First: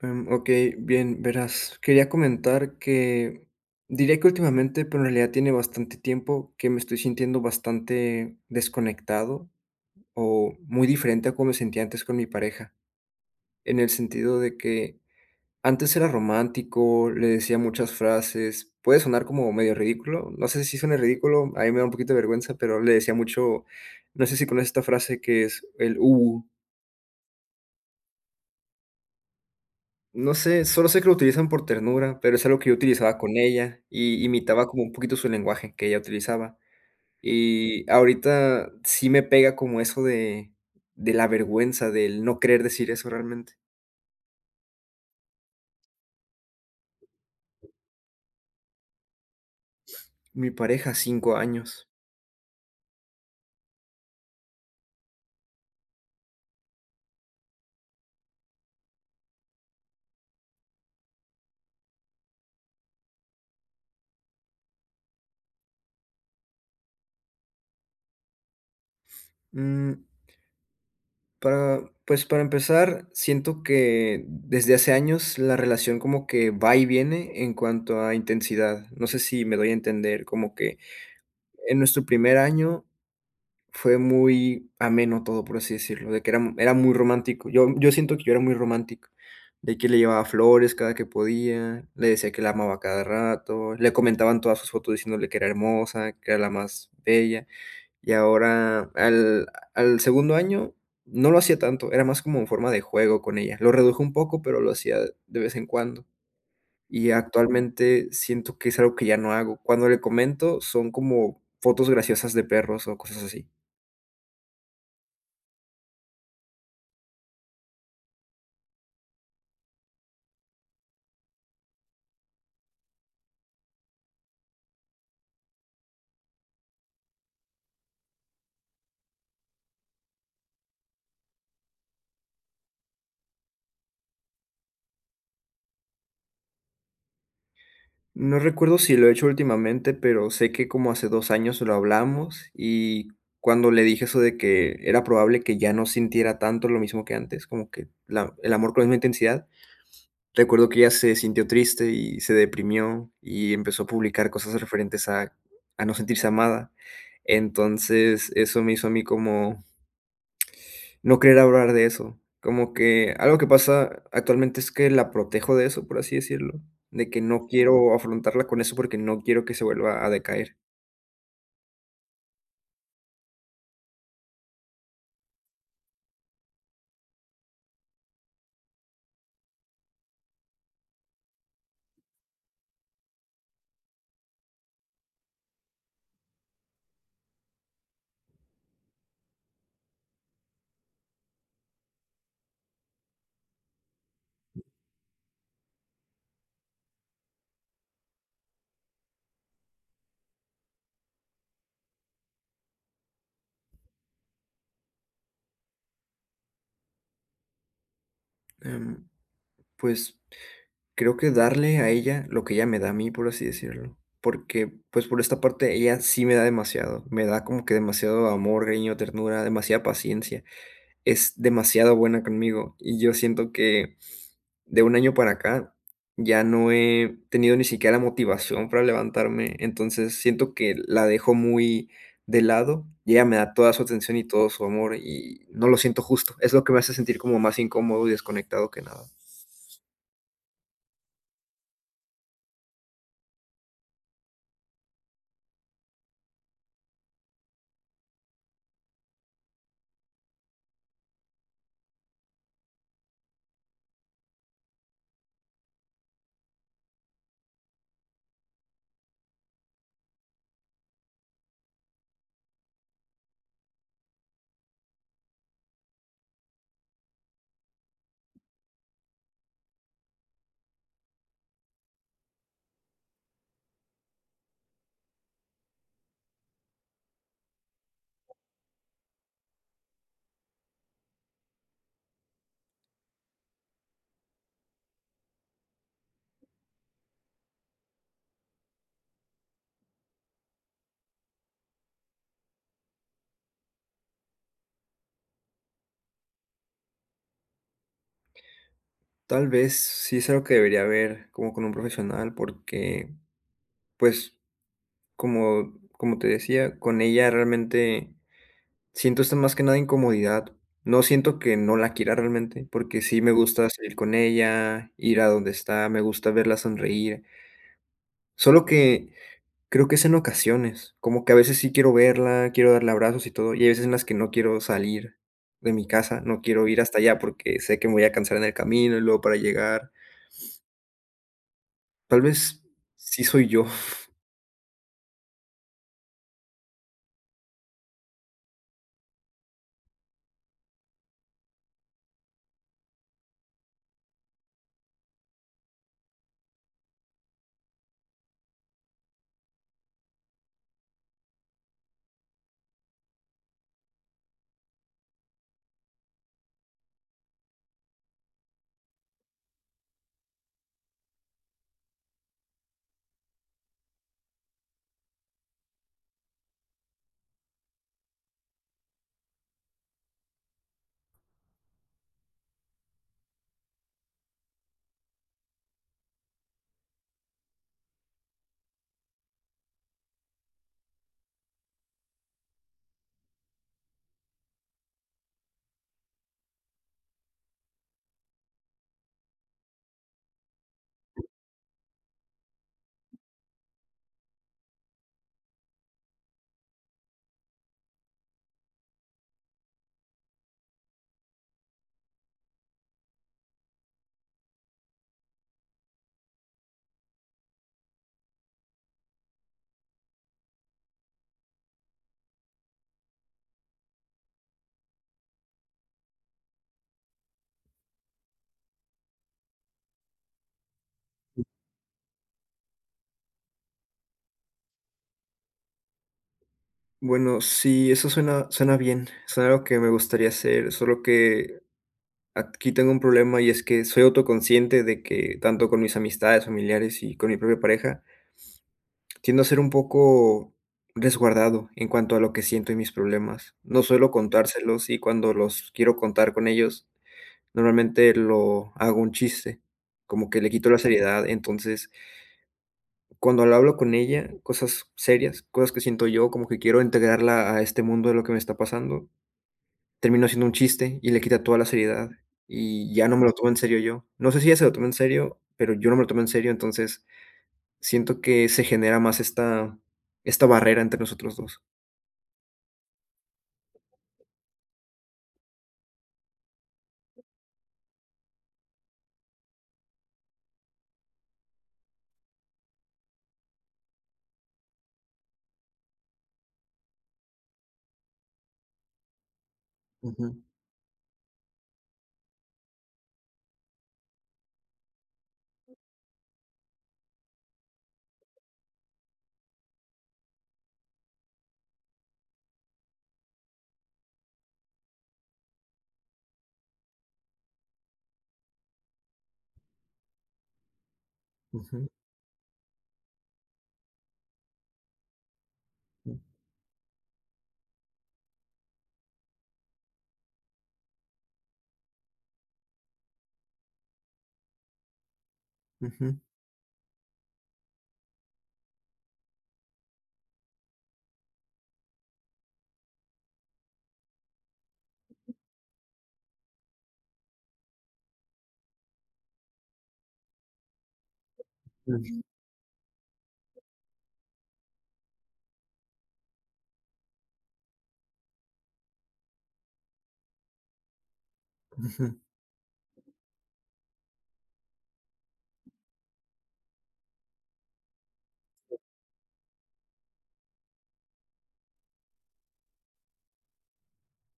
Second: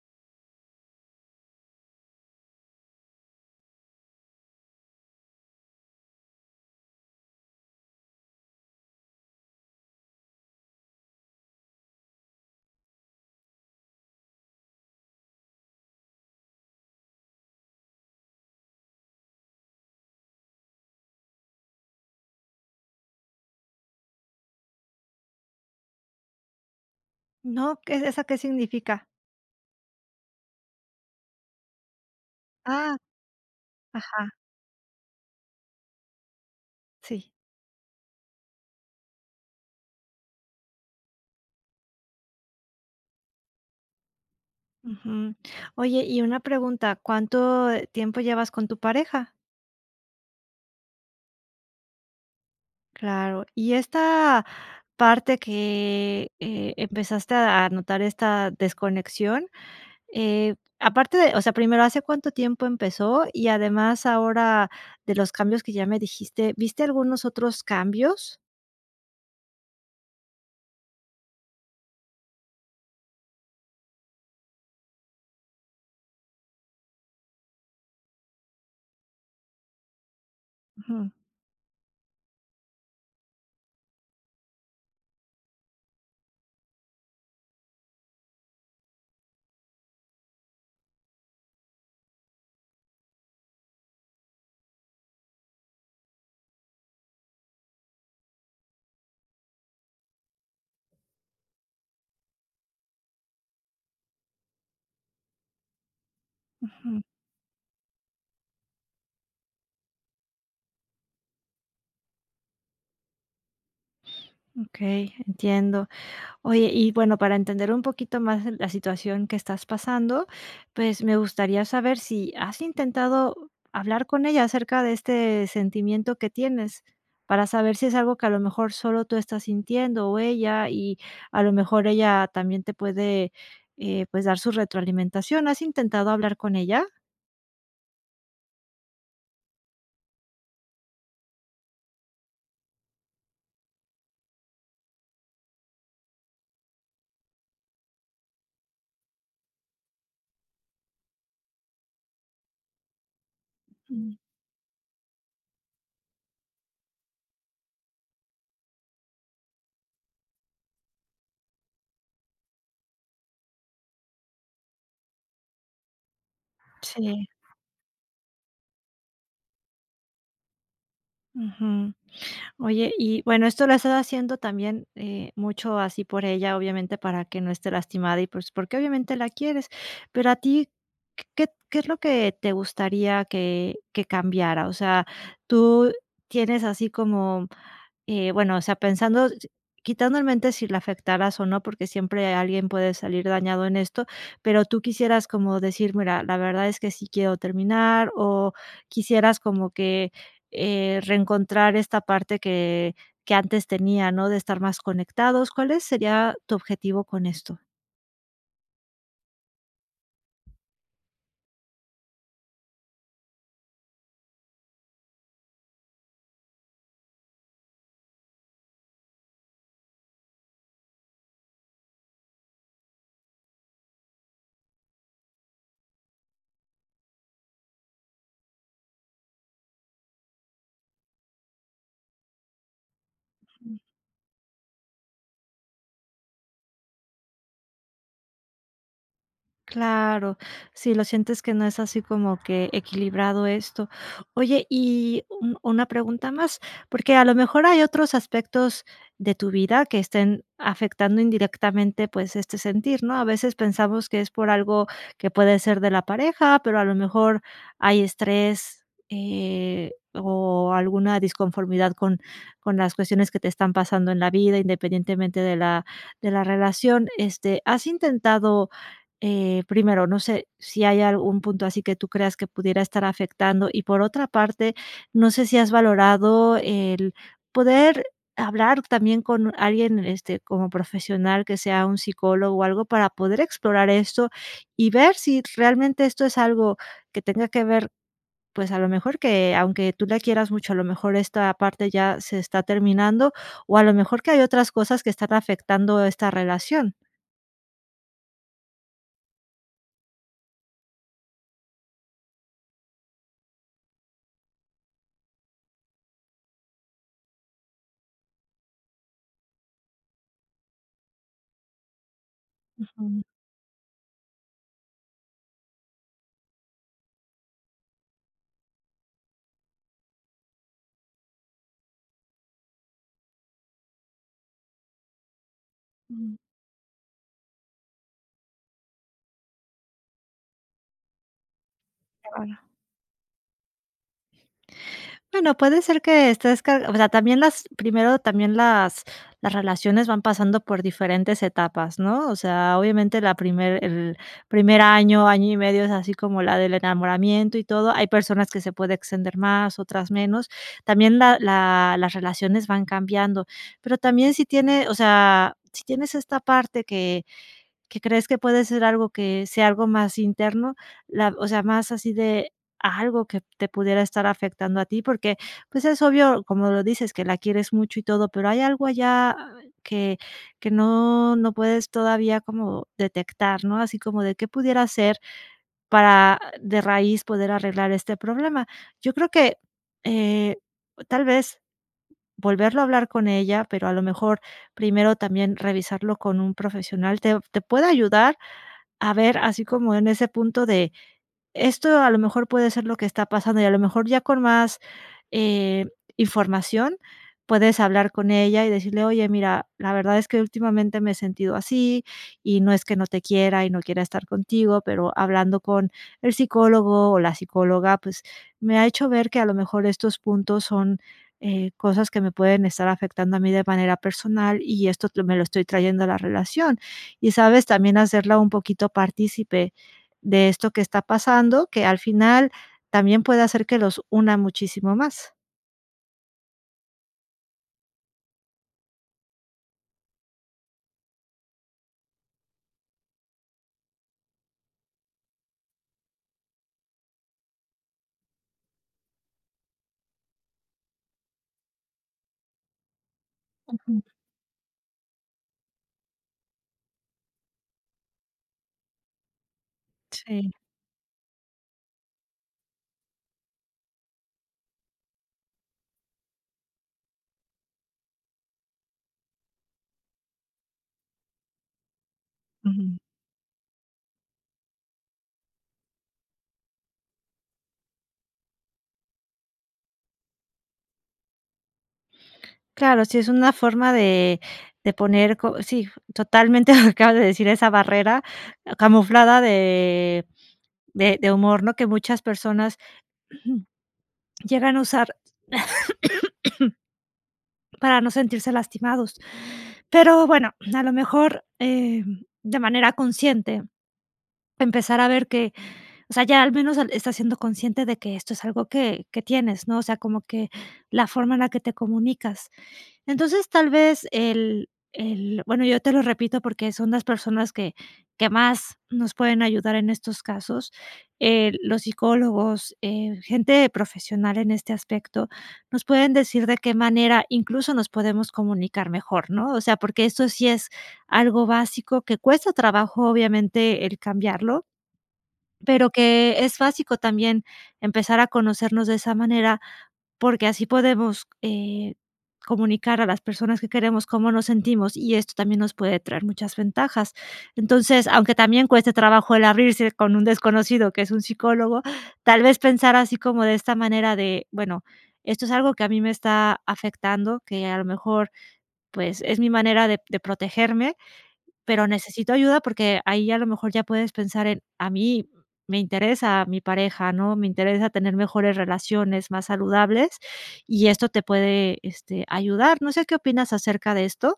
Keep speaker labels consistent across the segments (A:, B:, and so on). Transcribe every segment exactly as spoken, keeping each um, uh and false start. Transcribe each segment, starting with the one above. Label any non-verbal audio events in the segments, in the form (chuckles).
A: Em, okey, bien, verás, quería comentar que diría que últimamente, pero, en realidad tiene bastante tiempo que me estoy sintiendo bastante desconectado, o muy diferente a como me sentía antes con mi pareja. En el sentido de que antes era romántico, le decía muchas frases puede sonar como medio ridículo, no sé, si suene ridículo. A mí me da un poquito de vergüenza, pero, le decía mucho, no sé, si conoces esta frase que es el uwu.
B: No, ¿qué esa qué significa?
A: No sé, solo sé que lo utilizan por ternura, pero, es algo que yo
B: Ah,
A: utilizaba con ella. Y
B: ajá.
A: imitaba como un poquito su lenguaje que ella utilizaba.
B: Sí.
A: Y ahorita sí me pega como eso de de la vergüenza del no querer decir eso realmente.
B: Ujú. Oye, y una pregunta, ¿cuánto tiempo llevas con tu pareja?
A: (sniffs) Mi pareja cinco años.
B: Claro, y esta parte que, eh, empezaste a notar esta desconexión, eh, aparte de O sea, primero, ¿hace cuánto tiempo empezó? Y además, ahora de los cambios que ya me dijiste, viste algunos otros cambios?
A: Mm. Pa pues para empezar, siento que, desde hace años, la relación como que va y viene en cuanto a intensidad, no sé si me doy a entender. Como que,
B: Ujú.
A: en nuestro primer año, fue muy ameno todo, por así decirlo, de que era era muy romántico. Yo yo siento que yo era muy romántico. De que le llevaba flores cada que podía. Le decía que la amaba a cada rato. Le comentaba en todas sus fotos diciéndole que era hermosa, que era la más bella. Y ahora, al al segundo año no lo hacía tanto. Era más como en forma de juego con ella. Lo reduje un poco, pero lo hacía de vez en cuando.
B: Ujú.
A: Y actualmente siento que es algo que ya no hago. Cuando le comento, son como fotos graciosas de perros, o cosas así.
B: (whistles) Okey, entiendo. Oye, y bueno, para entender un poquito más la situación que estás pasando, pues me gustaría saber si, ¿has intentado hablar con ella acerca de este sentimiento que tienes? Para saber si es algo que a lo mejor solo tú estás sintiendo, o ella, y a lo mejor ella también te puede, eh, pues dar su retroalimentación, ¿has intentado hablar con ella?
A: No recuerdo si lo he hecho últimamente, pero sé que como hace dos años lo hablamos, y cuando le dije eso de que era probable que ya no sintiera tanto lo mismo que antes, como que la el amor con la misma intensidad, recuerdo que ella se sintió triste y se deprimió, y empezó a publicar cosas referentes a a no sentirse amada. Entonces, eso me hizo a mí como no querer hablar de eso. Como que algo que pasa actualmente es que la protejo de eso, por así decirlo, de que
B: Sí.
A: no quiero afrontarla con eso porque no quiero que se vuelva a decaer.
B: Ujú. Oye, y bueno, esto lo has estado haciendo también, eh, mucho así por ella, obviamente, para que no esté lastimada y pues porque obviamente la quieres, pero a ti, ¿q qué es lo que te gustaría que que cambiara? O sea, tú tienes así como, eh, bueno, o sea, pensando si quitando en mente si la afectaras o no, porque siempre alguien puede salir dañado en esto. Pero, ¿tú quisieras como decir: "Mira, la verdad es que sí quiero terminar?" ¿O quisieras como que, eh, reencontrar esta parte que que antes tenía, no? De estar más conectados. ¿Cuál es sería tu objetivo con esto?
A: Em, pues, creo que darle a ella lo que ella me da a mí, por así decirlo. Porque, pues, por esta parte, ella sí me da demasiado, me da como que demasiado amor, cariño, ternura, demasiada paciencia, es demasiado buena conmigo, y yo siento que, de un año para acá, ya no he tenido ni siquiera motivación para levantarme. Entonces, siento que la dejo muy de lado y ella me da toda su atención y todo su amor, y no lo siento justo. Es lo que me hace sentir como más incómodo y desconectado que nada.
B: Claro. Sí lo sientes que no es así como que equilibrado esto. Oye, y u una pregunta más, porque a lo mejor hay otros aspectos de tu vida que estén afectando indirectamente, pues, este sentir, ¿no?, a veces pensamos que es por algo que puede ser de la pareja, pero, a lo mejor, hay estrés, eh, o alguna disconformidad con con las cuestiones que te están pasando en la vida, independientemente de la de la relación, este, ¿has intentado?, eh, primero, no sé si hay algún punto así que tú creas que pudiera estar afectando? Y por otra parte, no sé si has valorado el poder hablar también con alguien, este, como profesional, que sea un psicólogo o algo para poder explorar esto, y ver si realmente esto es algo que tenga que ver, pues, a lo mejor, que aunque tú la quieras mucho, a lo mejor esta parte ya se está terminando, o, a lo mejor, que hay otras cosas que están afectando esta relación.
A: Tal vez sí es algo que debería ver como con un profesional, porque, pues, como como te decía, con ella realmente siento esto más que nada incomodidad. No siento que no la quiera realmente porque sí
B: Ujú.
A: me gusta salir con ella, ir a donde está, me gusta verla sonreír. Solo que creo que es en ocasiones, como que a veces sí quiero verla, quiero darle abrazos y todo, y hay veces en las que no quiero salir de mi casa.
B: Ujú.
A: No quiero ir hasta allá porque sé que me voy a cansar en el camino y luego para llegar. Tal
B: Qué
A: vez
B: bueno.
A: sí soy yo.
B: Bueno, puede ser que estés car o sea, también las primero también las las relaciones van pasando por diferentes etapas, ¿no? O sea, obviamente la primer el primer año, año y medio es así como la del enamoramiento y todo. Hay personas que se pueden extender más, otras menos. También la la las relaciones van cambiando, pero también si tiene, o sea, si tienes esta parte que que crees que puede ser algo que sea algo más interno la o sea, más así de algo que te pudiera estar afectando a ti, porque, pues, es obvio, como lo dices, que la quieres mucho y todo. Pero hay algo allá que que no no puedes todavía como detectar, ¿no? Así como de qué pudiera ser para de raíz poder arreglar este problema. Yo creo que, eh, tal vez volverlo a hablar con ella, pero a lo mejor primero también revisarlo con un profesional, te te puede ayudar a ver así como en ese punto de, esto a lo mejor puede ser lo que está pasando, y a lo mejor ya con más, eh, información puedes hablar con ella y decirle: "Oye, mira, la verdad es que últimamente me he sentido así, y no es que no te quiera y no quiera estar contigo, pero hablando con el psicólogo o la psicóloga, pues me ha hecho ver que a lo mejor estos puntos son, eh, cosas que me pueden estar afectando a mí de manera personal y esto me lo estoy trayendo a la relación", y, ¿sabes? también hacerla un poquito partícipe de esto que está pasando, que al final también puede hacer que los una muchísimo más.
A: Bueno, sí, eso suena suena bien, suena algo que me gustaría hacer, solo que aquí tengo un problema. Y es que soy autoconsciente de que tanto con mis amistades, familiares y con mi propia pareja, (sniffs) tiendo a ser un poco resguardado en cuanto a lo que siento y mis problemas. No
B: Ujú.
A: suelo contárselos, y cuando los quiero contar con ellos, normalmente, lo hago un chiste, como que le
B: Sí.
A: quito la seriedad, entonces cuando lo hablo con ella cosas serias, cosas que siento yo, como que quiero integrarla a este mundo de lo que me está pasando, terminó haciendo un chiste, y le quita toda la seriedad. Y
B: Ujú.
A: ya no me lo tomo en serio yo. No sé si ella se lo toma en serio, pero yo no me lo tomo en serio. Entonces, siento que se genera más esta esta barrera entre nosotros dos.
B: Claro. Sí, es una forma de de poner co sí, totalmente. (chuckles) Acabas de decir esa barrera camuflada de de de humor, ¿no?, que muchas personas (clears throat) Llegan a usar (coughs) para no sentirse lastimados. Pero
A: Ujú.
B: bueno, a lo mejor, eh, de manera consciente, empezar a ver que o sea, ya al menos han estás siendo consciente de que esto es algo que que tienes, ¿no? O sea, como que la forma en la que te comunicas. Entonces, tal vez, el el bueno, yo te lo repito, porque son las personas que que más nos pueden ayudar en estos casos. Eh, los
A: Ujú.
B: psicólogos, eh, gente profesional en este aspecto, nos pueden
A: Mm.
B: decir de qué manera incluso, nos podemos comunicar mejor, ¿no? O sea, porque esto sí es algo básico que cuesta trabajo, obviamente, el cambiarlo, pero
A: Ujú.
B: que es básico, también empezar a conocernos de esa manera, porque así podemos, eh, comunicar a las personas que queremos, cómo nos sentimos, y esto también nos puede traer muchas ventajas. Entonces, aunque también cueste trabajo el abrirse con un desconocido que es un psicólogo, tal vez, pensar así como de esta manera de: "Bueno, esto es algo que a mí me está afectando, que a lo mejor, pues, es mi manera de de protegerme, pero
A: Ujú.
B: necesito ayuda", porque ahí, a lo mejor, ya puedes pensar en: "A mí me interesa mi pareja, ¿no?, me interesa tener mejores relaciones, más saludables". Y esto te puede, este, ayudar. No sé, ¿qué opinas acerca de esto?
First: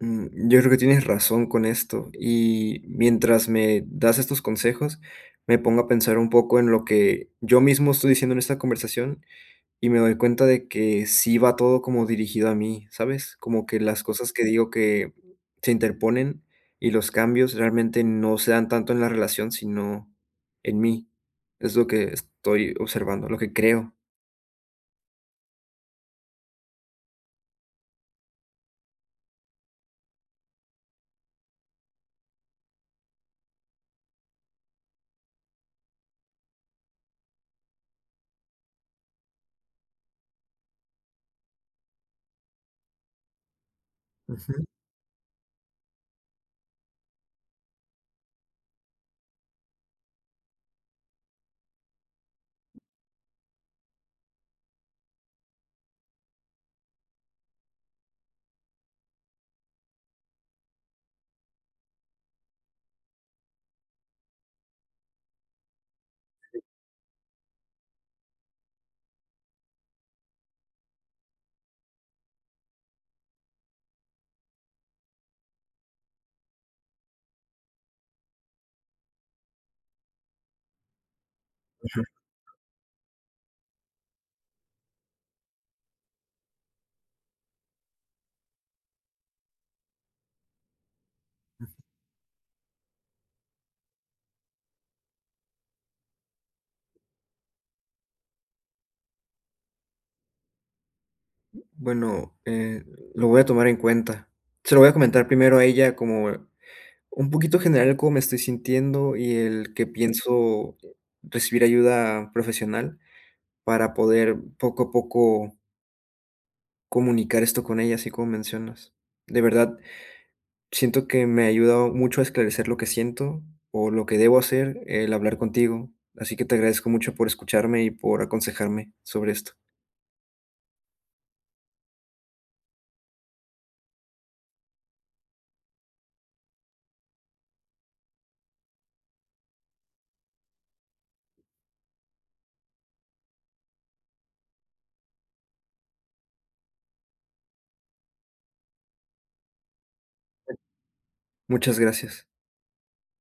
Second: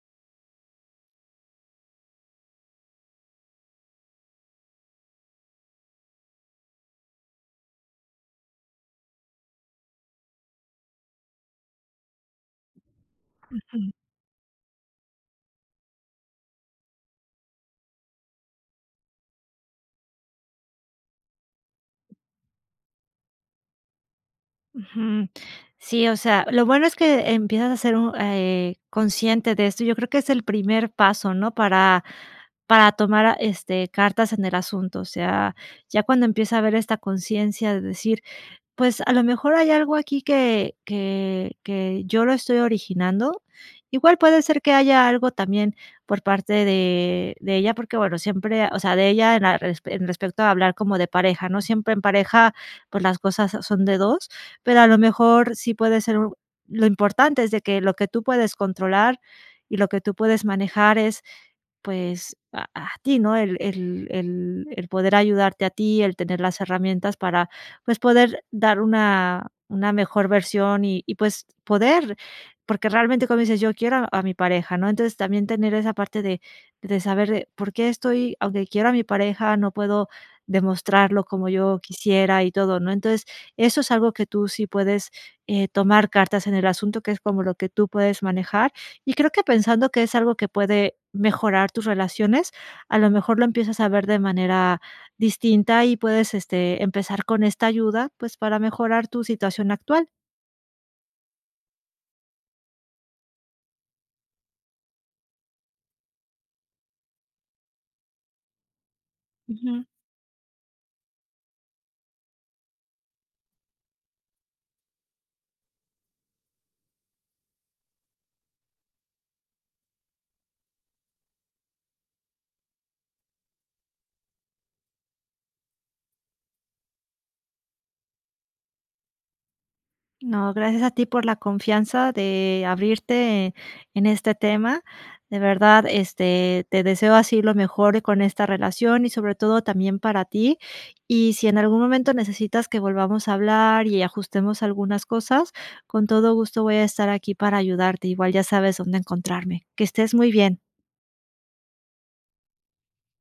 A: Mm, yo creo que tienes razón con esto. Y mientras me das estos consejos, me pongo a pensar un poco en lo que yo mismo estoy diciendo en esta conversación, y me doy cuenta de que sí va todo como dirigido a mí, ¿sabes? Como que
B: Ujú.
A: las cosas que digo que se interponen, y los cambios realmente no se dan tanto en la relación, sino en mí, es lo que estoy observando, lo que creo.
B: Ujú. Sí, o sea, lo bueno es que empiezas a ser un eh, consciente de esto. Yo creo que es el primer paso, ¿no?, para para tomar a este, cartas en el asunto. O sea, ya cuando empieza a haber esta conciencia de decir, pues, a lo mejor hay algo aquí que que que yo lo estoy originando. Igual puede ser
A: Ujú.
B: que haya algo también por parte de de ella, porque, bueno, siempre o sea de ella en la en respecto a hablar como de pareja, ¿no? Siempre en pareja, pues, las cosas son de dos, pero, a lo mejor sí puede ser. Lo importante es de que lo que tú puedes controlar, y lo que tú puedes manejar es, pues, a a ti, ¿no? El el el el poder ayudarte a ti, el tener las herramientas, para pues, poder dar una una mejor versión, y y pues, poder, porque, realmente como dices yo quiero a mi pareja, ¿no? Entonces también tener esa parte de de saber, por qué, estoy aunque quiero a mi pareja, no puedo demostrarlo como yo
A: Ujú.
B: quisiera, y todo, ¿no? Entonces, eso es algo que tú sí puedes, eh, tomar cartas en el asunto, que es como lo que tú puedes manejar, y creo que pensando que es algo que puede mejorar
A: Ujú.
B: tus relaciones, a lo mejor lo empiezas a ver de manera distinta, y puedes, este, empezar con esta ayuda, pues, para mejorar tu situación actual.
A: Bueno, eh, lo voy a tomar en cuenta, se lo voy a comentar primero a ella, como, eh, un poquito general el cómo me estoy sintiendo, y el
B: Ujú.
A: que pienso recibir ayuda profesional, para poder poco a poco comunicar esto con ella, así como mencionas. De verdad, siento que me ha ayudado mucho a esclarecer lo que siento, o lo que debo hacer, el hablar contigo. Así que te agradezco mucho por escucharme y por aconsejarme sobre esto.
B: No, gracias a ti por la confianza de, abrirte, eh, en este tema. De verdad, este, te deseo así lo mejor con esta relación, y sobre todo, también para ti. Y si en algún momento necesitas que volvamos a hablar y ajustemos algunas cosas, con todo gusto voy a estar aquí para ayudarte, igual ya sabes dónde encontrarme. Que estés muy bien.
A: Muchas gracias.